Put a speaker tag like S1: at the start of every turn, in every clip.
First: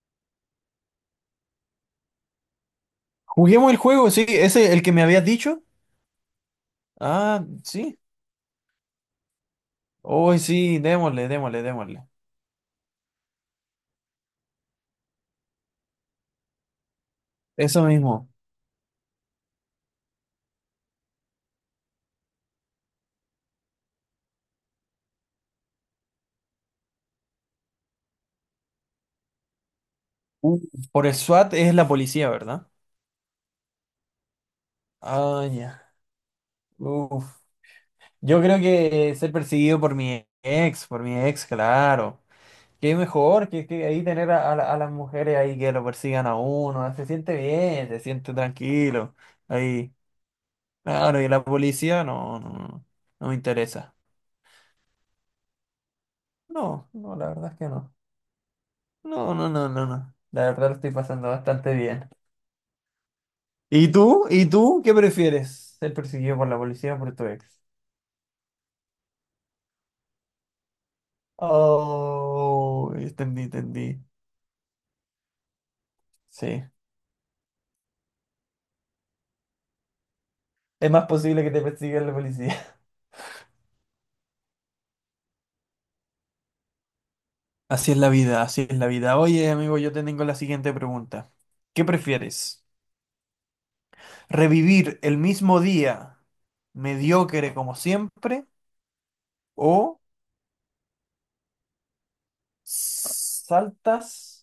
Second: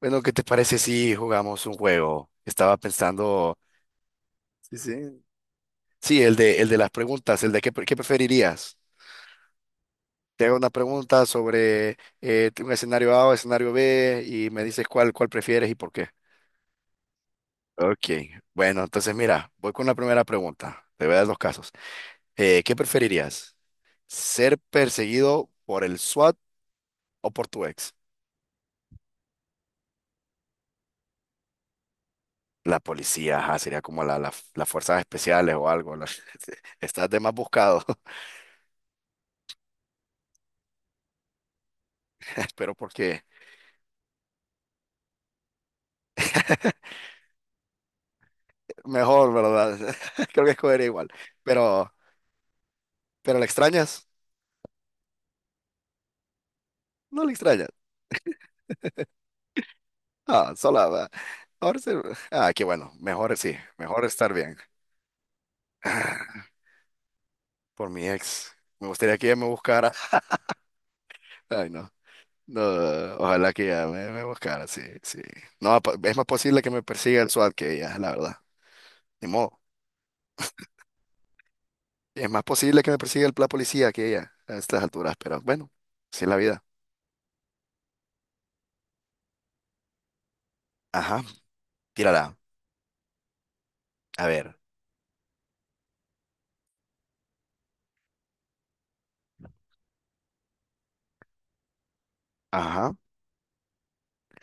S1: Bueno, ¿qué te parece si jugamos un juego? Estaba pensando,
S2: Juguemos el juego, sí, ese
S1: sí,
S2: el que me
S1: sí,
S2: habías dicho.
S1: sí, el de las preguntas,
S2: Ah,
S1: el de qué, qué
S2: sí.
S1: preferirías.
S2: Oh,
S1: Te hago una
S2: sí,
S1: pregunta
S2: démosle, démosle,
S1: sobre
S2: démosle.
S1: un escenario A o escenario B y me dices cuál, cuál prefieres y por qué.
S2: Eso
S1: Ok,
S2: mismo.
S1: bueno, entonces mira, voy con la primera pregunta. Te voy a dar dos casos. ¿Qué preferirías? ¿Ser perseguido por el SWAT o por tu ex?
S2: Uf, por el SWAT es la policía, ¿verdad?
S1: La policía, ajá, sería como la, las fuerzas
S2: Ah,
S1: especiales o
S2: ya.
S1: algo. La- Estás de más
S2: Uf.
S1: buscado,
S2: Yo creo que ser perseguido por mi ex, claro.
S1: pero
S2: Qué
S1: porque
S2: mejor que ahí tener a a las mujeres ahí que lo persigan a uno. Se siente bien, se siente tranquilo.
S1: mejor, ¿verdad?
S2: Ahí.
S1: Creo que escogería igual.
S2: Claro, y la
S1: Pero,
S2: policía no, no, no, no me
S1: pero ¿la
S2: interesa.
S1: extrañas?
S2: No, no,
S1: No
S2: la
S1: la
S2: verdad es
S1: extrañas.
S2: que no. No, no, no, no, no. La
S1: Ah,
S2: verdad lo
S1: sola,
S2: estoy
S1: va.
S2: pasando bastante
S1: Ahora sí.
S2: bien.
S1: Ah, qué bueno. Mejor sí.
S2: ¿Y
S1: Mejor
S2: tú?
S1: estar
S2: ¿Y
S1: bien.
S2: tú qué prefieres? ¿Ser perseguido por la policía o por tu ex?
S1: Por mi ex. Me gustaría que ella me buscara. Ay, no. No,
S2: Oh, entendí,
S1: ojalá que ella
S2: entendí.
S1: me, me buscara, sí, sí. No, es más posible
S2: Sí.
S1: que me persiga el SWAT que ella, la verdad. Ni modo.
S2: Es más posible que te persiga la
S1: Es más
S2: policía.
S1: posible que me persiga el, la policía que ella a estas alturas, pero bueno, así es la vida.
S2: Así es la vida, así es la vida. Oye, amigo, yo te tengo la siguiente
S1: Ajá,
S2: pregunta. ¿Qué
S1: tírala.
S2: prefieres?
S1: A ver.
S2: ¿Revivir el mismo día mediocre como siempre o
S1: Ajá.
S2: saltas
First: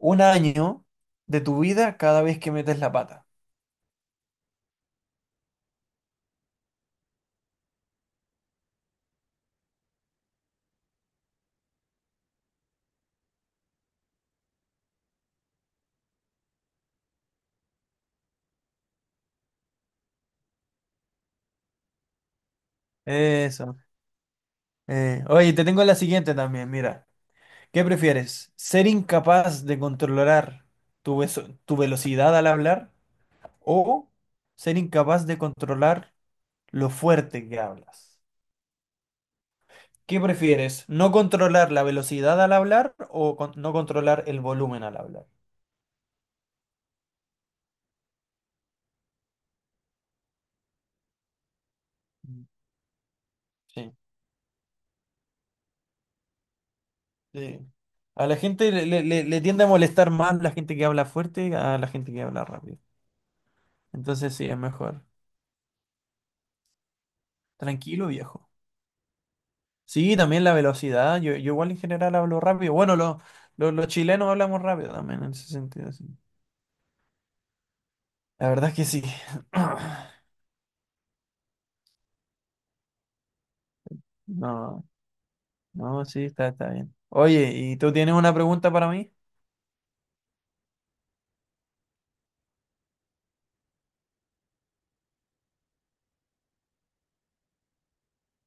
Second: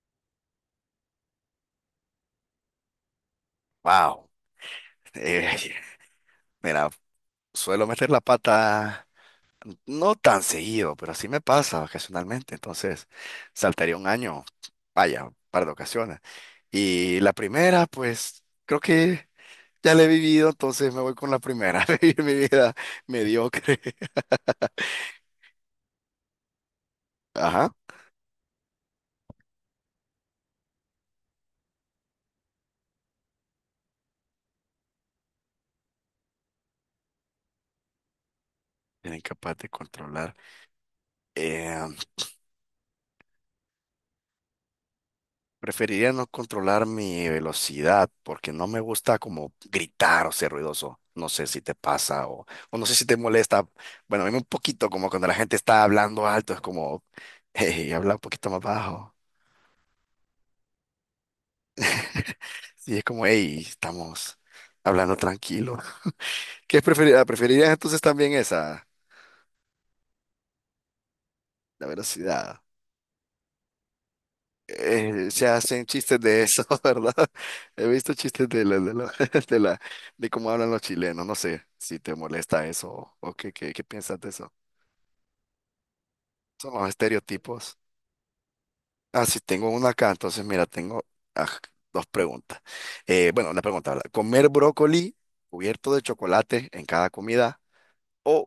S2: un año de tu vida cada vez que metes la pata?
S1: Wow. Mira. Suelo meter la pata no tan seguido, pero así me pasa ocasionalmente. Entonces, saltaría un año, vaya, un par de ocasiones. Y la primera, pues, creo que ya la he vivido, entonces me voy con la primera. Vivir mi vida
S2: Eso.
S1: mediocre.
S2: Oye, te tengo la siguiente también, mira.
S1: Ajá.
S2: ¿Qué prefieres? ¿Ser incapaz de controlar tu, tu velocidad al hablar o ser incapaz de controlar lo fuerte que hablas?
S1: Era incapaz de
S2: ¿Qué
S1: controlar.
S2: prefieres? ¿No controlar la
S1: em,
S2: velocidad al hablar o no controlar el volumen al hablar?
S1: Preferiría no controlar mi velocidad porque no me gusta como gritar o ser ruidoso. No sé si te pasa
S2: Mm.
S1: o no sé si te molesta.
S2: Sí,
S1: Bueno, a mí un poquito como cuando la gente está hablando alto, es como,
S2: sí.
S1: hey, habla un
S2: A la
S1: poquito más
S2: gente le,
S1: bajo.
S2: le tiende a molestar más la gente que habla fuerte a la gente que habla rápido.
S1: Y es como, hey,
S2: Entonces
S1: estamos
S2: sí, es mejor.
S1: hablando tranquilo. ¿Qué preferirías? ¿Preferirías entonces
S2: Tranquilo,
S1: también
S2: viejo.
S1: esa,
S2: Sí, también la velocidad. Yo igual en
S1: la
S2: general hablo
S1: velocidad?
S2: rápido. Bueno, los chilenos hablamos rápido también en
S1: Se
S2: ese
S1: hacen
S2: sentido, sí.
S1: chistes de eso, ¿verdad? He visto chistes
S2: La verdad es que
S1: de
S2: sí.
S1: la, de la- de cómo hablan los chilenos. No sé si te molesta eso o qué, qué, qué piensas de eso.
S2: No, no, sí, está, está
S1: Son los
S2: bien. Oye,
S1: estereotipos.
S2: ¿y tú tienes una pregunta para mí?
S1: Ah, sí, tengo una acá. Entonces, mira, tengo ah, dos preguntas. Bueno, una pregunta, ¿verdad? ¿Comer brócoli cubierto de chocolate en cada comida o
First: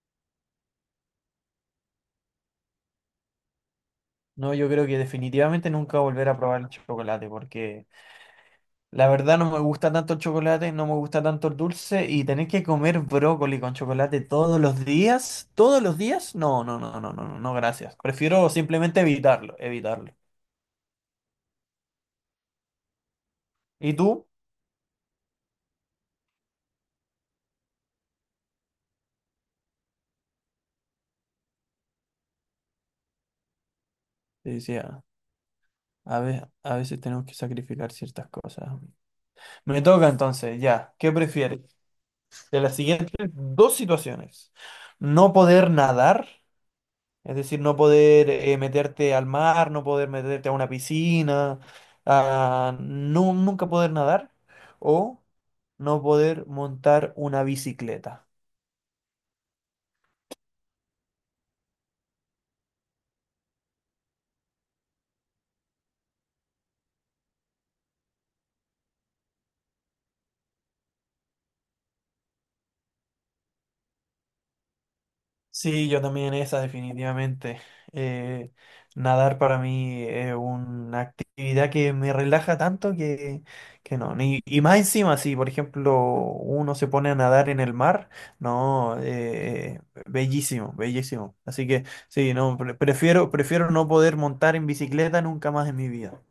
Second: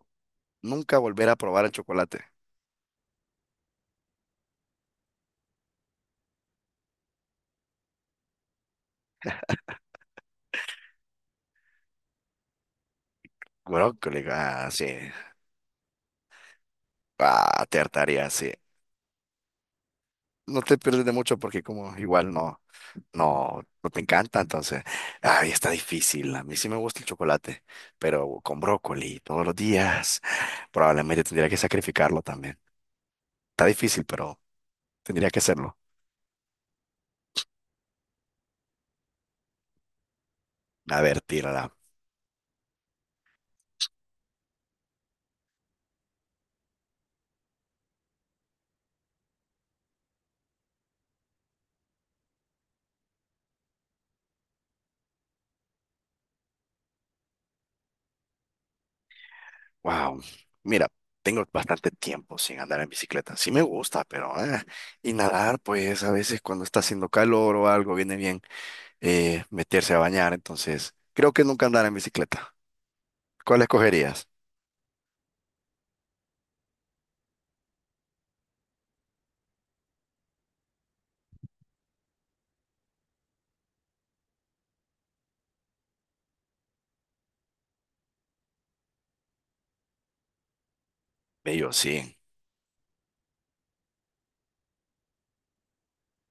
S1: nunca volver a probar el chocolate?
S2: No, yo creo que definitivamente nunca volver a probar el chocolate, porque la verdad no me gusta tanto el chocolate, no me gusta tanto el dulce, y tener que comer brócoli con chocolate
S1: Brócoli, ah, sí.
S2: todos los días, no, no, no, no, no, no, no,
S1: Ah, te
S2: gracias.
S1: hartaría,
S2: Prefiero
S1: sí.
S2: simplemente evitarlo, evitarlo.
S1: No te pierdes de mucho porque como igual no. No, no
S2: ¿Y
S1: te
S2: tú?
S1: encanta, entonces. Ay, está difícil. A mí sí me gusta el chocolate, pero con brócoli todos los días. Probablemente tendría que sacrificarlo también. Está difícil, pero
S2: Sí, sí, ah.
S1: tendría que hacerlo.
S2: A veces tenemos que sacrificar ciertas cosas. Me toca entonces, ya.
S1: A
S2: ¿Qué
S1: ver,
S2: prefieres?
S1: tírala.
S2: De las siguientes dos situaciones. No poder nadar, es decir, no poder meterte al mar, no poder meterte a una piscina, a nunca poder nadar, o no poder montar una bicicleta.
S1: Wow. Mira, tengo bastante tiempo sin andar en bicicleta. Sí me gusta, pero y nadar, pues a veces cuando está haciendo calor o algo, viene bien meterse a bañar. Entonces, creo que nunca andar en bicicleta. ¿Cuál escogerías?
S2: Sí, yo también esa, definitivamente. Eh, nadar para mí es una actividad que me relaja tanto que no. Y más encima, si por ejemplo uno se pone a nadar en el mar, no, bellísimo, bellísimo. Así
S1: Bello,
S2: que
S1: sí.
S2: sí, no, prefiero, prefiero no poder montar en bicicleta nunca más en mi vida.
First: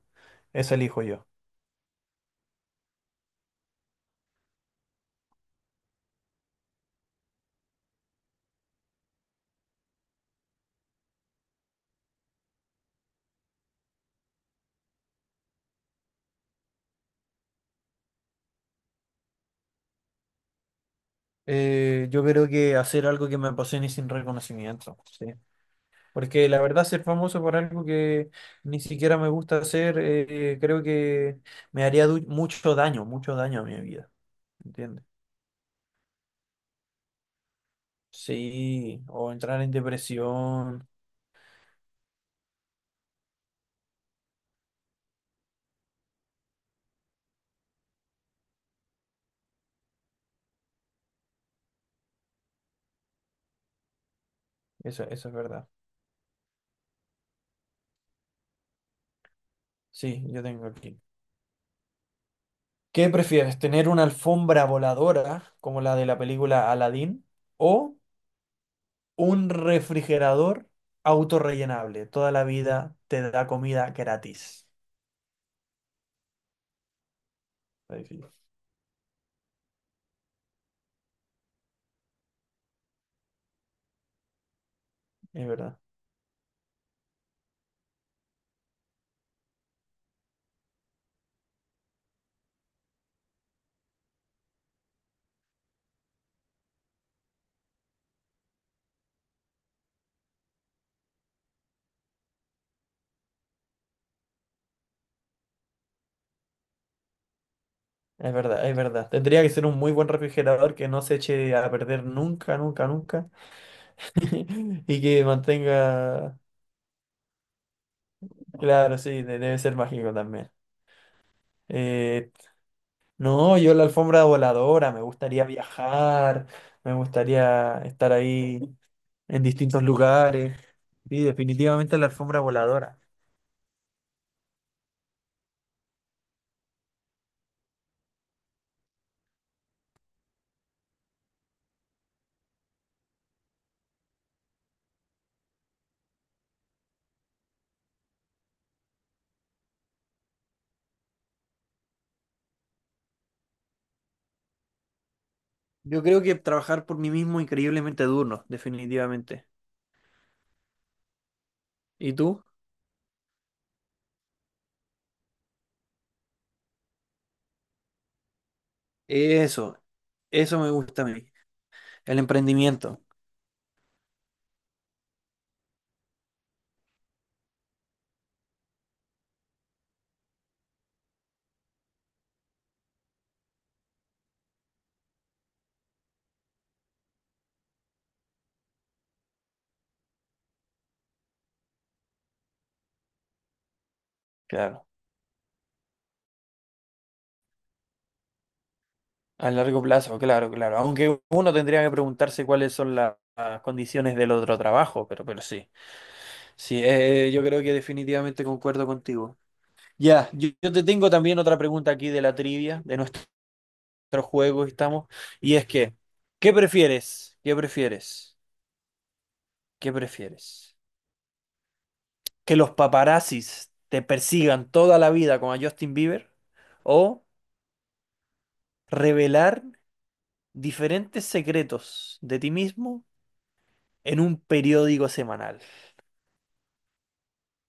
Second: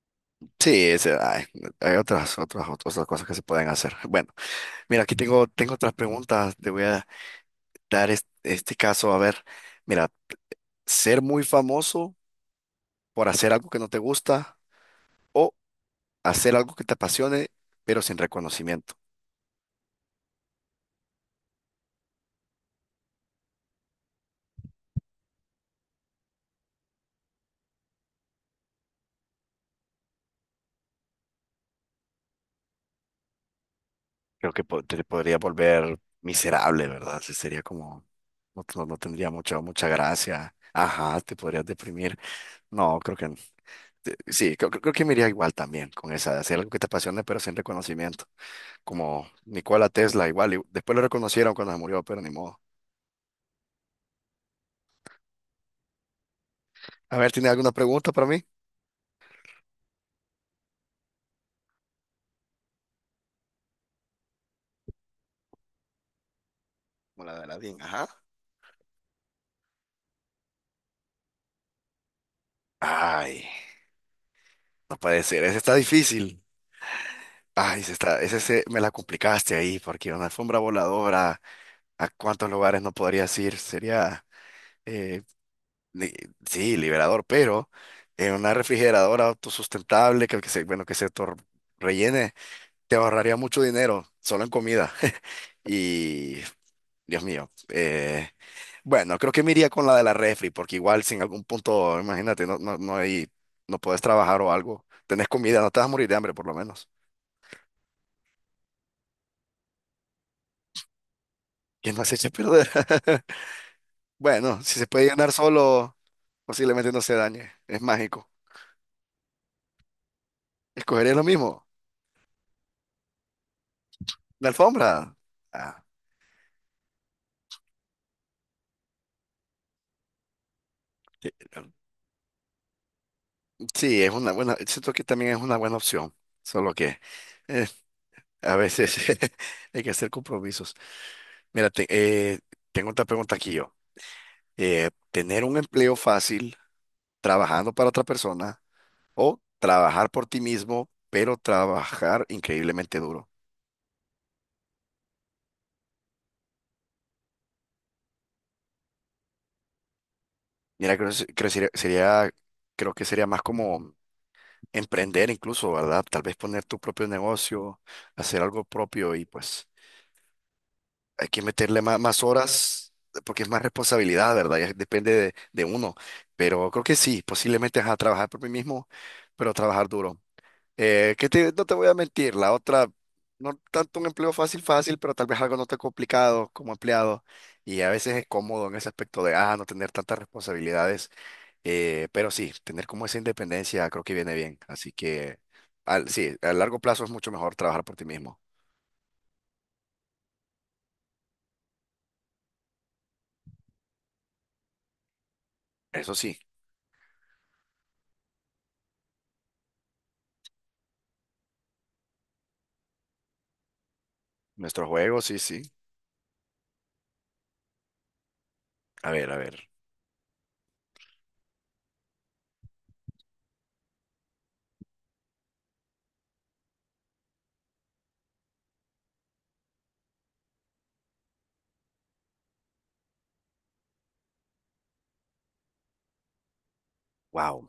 S1: Sí,
S2: Eso elijo
S1: ese,
S2: yo.
S1: ay, hay otras, otras, otras cosas que se pueden hacer. Bueno, mira, aquí tengo, tengo otras preguntas. Te voy a dar este caso. A ver, mira, ser muy famoso por hacer algo que no te gusta o hacer algo que te apasione, pero sin reconocimiento.
S2: Yo creo que hacer algo que me apasione sin reconocimiento. Porque la verdad ser famoso por algo que ni siquiera me gusta hacer, creo que me haría mucho daño a mi vida.
S1: Creo que te
S2: ¿Entiendes?
S1: podría volver miserable, ¿verdad? Sí, sería como, no, no
S2: Sí,
S1: tendría
S2: o
S1: mucha,
S2: entrar en
S1: mucha gracia.
S2: depresión.
S1: Ajá, te podrías deprimir. No, creo que, sí, creo, creo que me iría igual también con esa, de hacer algo que te apasione, pero sin reconocimiento. Como Nikola Tesla, igual. Y después lo reconocieron cuando se murió, pero ni modo.
S2: Eso es verdad.
S1: A ver, ¿tiene alguna pregunta para mí?
S2: Sí, yo tengo aquí. ¿Qué prefieres? ¿Tener una alfombra voladora como la de la película
S1: Como
S2: Aladdin
S1: la de Aladdin,
S2: o
S1: ajá.
S2: un refrigerador autorrellenable? Toda la vida te
S1: Ay,
S2: da comida gratis.
S1: no puede ser, ese está difícil. Ay, ese
S2: Está
S1: está,
S2: difícil.
S1: me la complicaste ahí, porque una alfombra voladora, ¿a cuántos lugares no podrías ir? Sería, eh,
S2: Es verdad.
S1: li- sí, liberador, pero en una refrigeradora autosustentable que se, bueno, rellene. Te ahorraría mucho dinero solo en comida. Y, Dios mío, bueno, creo que me iría con la de la refri, porque igual si en algún punto, imagínate, no, no, no hay, no puedes trabajar o algo, tenés comida, no te vas a morir de hambre por lo menos.
S2: Es verdad, es verdad. Tendría que ser un muy buen refrigerador que no se eche a
S1: ¿Quién
S2: perder
S1: más se echa a
S2: nunca,
S1: perder?
S2: nunca, nunca.
S1: Bueno, si se
S2: Y
S1: puede
S2: que
S1: llenar solo,
S2: mantenga.
S1: posiblemente no se dañe, es mágico.
S2: Claro, sí, debe ser mágico también.
S1: Escogería lo mismo,
S2: Eh, no, yo la alfombra
S1: la
S2: voladora, me
S1: alfombra.
S2: gustaría
S1: Ah,
S2: viajar, me gustaría estar ahí en distintos lugares. Sí,
S1: sí,
S2: definitivamente la alfombra voladora.
S1: sí, es una buena, siento que también es una buena opción, solo que... eh, a veces hay que hacer compromisos. Mira, tengo otra pregunta aquí yo. ¿Tener un empleo fácil trabajando para otra persona o trabajar por ti mismo, pero trabajar increíblemente duro?
S2: Yo creo que trabajar por mí mismo increíblemente duro, definitivamente.
S1: Mira, creo, que creo sería,
S2: ¿Y tú?
S1: creo que sería más como emprender incluso, ¿verdad? Tal vez poner tu propio negocio, hacer algo propio y pues...
S2: Eso, eso me gusta a mí,
S1: hay que meterle más,
S2: el
S1: más horas
S2: emprendimiento.
S1: porque es más responsabilidad, ¿verdad? Ya depende de uno. Pero creo que sí, posiblemente a trabajar por mí mismo, pero trabajar duro. No te voy a mentir, la otra, no tanto un empleo fácil, fácil, pero tal vez algo no tan complicado como empleado. Y a veces es cómodo en ese aspecto de, ah, no tener tantas responsabilidades. Pero sí, tener como esa independencia creo que viene bien.
S2: Claro.
S1: Así que, sí, a largo plazo es mucho mejor trabajar por ti mismo.
S2: A largo plazo, claro, claro. Aunque uno tendría que preguntarse cuáles son las condiciones del otro trabajo, pero sí.
S1: Eso sí,
S2: Sí, yo creo que definitivamente concuerdo contigo. Ya, yo te tengo también otra pregunta aquí de la trivia, de nuestro juego que
S1: nuestro
S2: estamos,
S1: juego, sí,
S2: y
S1: sí.
S2: es que, ¿qué prefieres? ¿Qué prefieres?
S1: A ver, a ver.
S2: ¿Qué prefieres? ¿Que los paparazzis te persigan toda la vida como a Justin Bieber? ¿O revelar diferentes secretos de ti mismo en un periódico semanal?
S1: Wow.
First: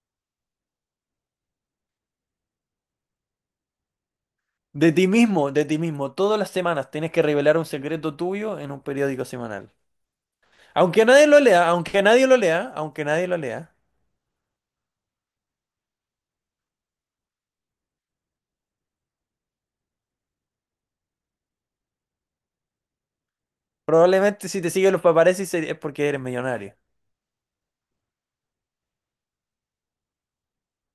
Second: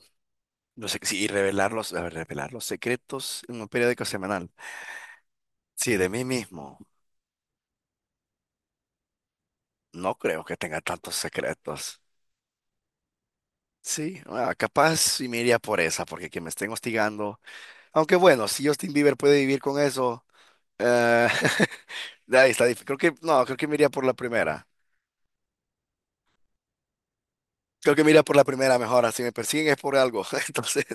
S1: No sé, sí, y revelar los, a ver, revelar los secretos en un periódico semanal.
S2: De ti mismo, de ti
S1: Sí, de
S2: mismo.
S1: mí
S2: Todas las
S1: mismo.
S2: semanas tienes que revelar un secreto tuyo en un periódico semanal.
S1: No creo que tenga
S2: Aunque
S1: tantos
S2: nadie lo lea,
S1: secretos.
S2: aunque nadie lo lea, aunque nadie lo lea.
S1: Sí, ah, capaz sí me iría por esa, porque que me estén hostigando. Aunque bueno, si Justin Bieber puede vivir con eso, eh, ahí está difícil. Creo que, no, creo que me iría por la
S2: Probablemente si
S1: primera.
S2: te siguen los paparazzi es porque eres millonario.
S1: Creo que me iría por la primera mejor. Ah, si me persiguen es por algo. Entonces,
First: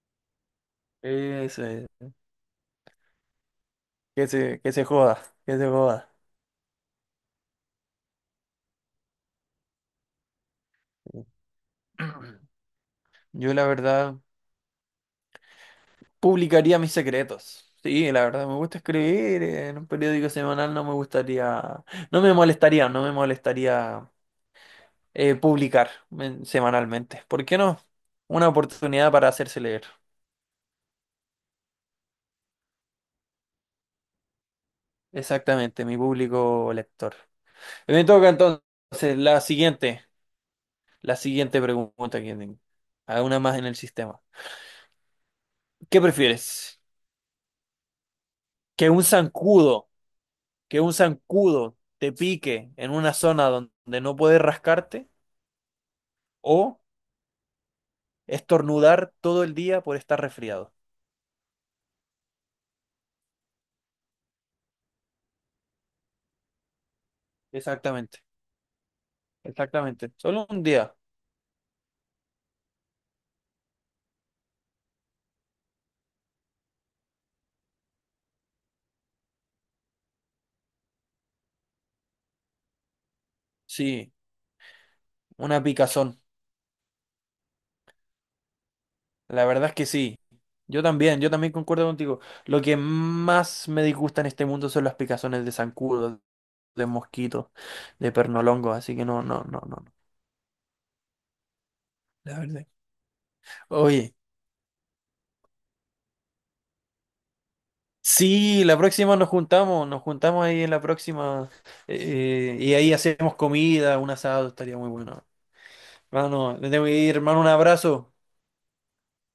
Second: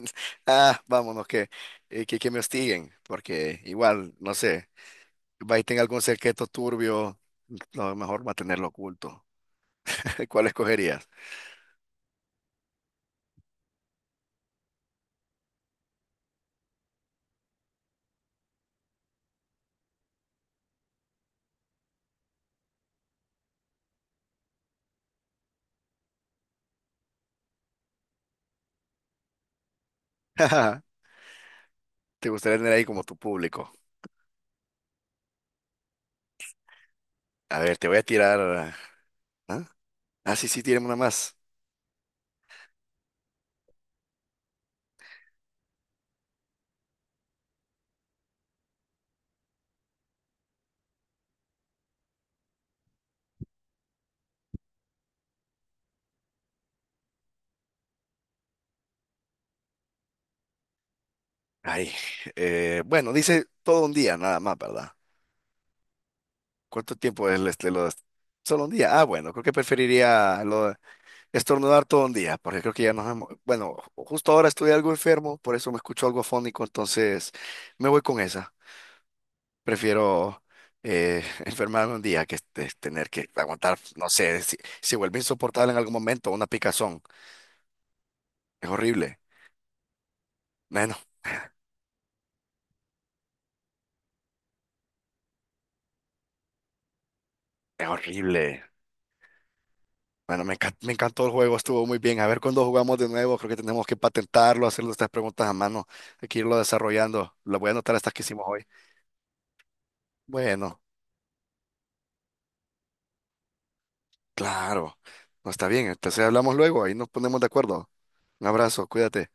S1: ah, vámonos,
S2: Eso es.
S1: que me hostiguen, porque igual, no sé,
S2: Que se joda, que
S1: va y
S2: se
S1: tenga algún
S2: joda.
S1: secreto turbio. Lo mejor mantenerlo oculto. ¿Cuál escogerías?
S2: Yo la verdad publicaría mis secretos. Sí, la verdad me gusta escribir. En un periódico semanal no me gustaría, no me molestaría, no me molestaría publicar semanalmente. ¿Por qué no? Una oportunidad para hacerse leer.
S1: Te gustaría tener ahí como tu público.
S2: Exactamente, mi público lector.
S1: A ver, te voy a
S2: Me toca
S1: tirar.
S2: entonces
S1: ¿Ah? Ah, sí, sí, tiremos una
S2: la
S1: más.
S2: siguiente pregunta que tengo. Hay una más en el sistema. ¿Qué prefieres? ¿Que un zancudo, que un zancudo te pique en una zona donde no puedes rascarte o estornudar todo el día por estar resfriado?
S1: Ay, bueno, dice todo un día nada más, ¿verdad? ¿Cuánto tiempo es este,
S2: Exactamente,
S1: solo un día? Ah, bueno, creo que
S2: exactamente.
S1: preferiría
S2: Solo un día.
S1: estornudar todo un día, porque creo que ya nos hemos... Bueno, justo ahora estoy algo enfermo, por eso me escucho algo afónico, entonces me voy con esa. Prefiero enfermarme un día que este, tener que aguantar, no
S2: Sí,
S1: sé, si, si vuelve
S2: una
S1: insoportable en algún
S2: picazón.
S1: momento, una picazón. Es horrible.
S2: La verdad es que sí.
S1: Bueno,
S2: Yo también concuerdo contigo. Lo que más me disgusta en este mundo son las picazones de zancudos, de mosquitos,
S1: es
S2: de
S1: horrible.
S2: pernolongos, así que no, no, no, no, no,
S1: Bueno, me encantó el juego, estuvo muy bien. A ver
S2: la
S1: cuándo
S2: verdad.
S1: jugamos de nuevo, creo que tenemos que
S2: Oye,
S1: patentarlo, hacer estas preguntas a mano, hay que irlo desarrollando. Lo voy a anotar estas que hicimos hoy.
S2: sí, la próxima nos juntamos ahí en
S1: Bueno.
S2: la próxima y ahí hacemos comida, un asado, estaría muy
S1: Claro,
S2: bueno.
S1: no está bien. Entonces hablamos
S2: Hermano, me
S1: luego,
S2: tengo que
S1: ahí nos
S2: ir,
S1: ponemos
S2: hermano,
S1: de
S2: un
S1: acuerdo.
S2: abrazo.
S1: Un abrazo, cuídate.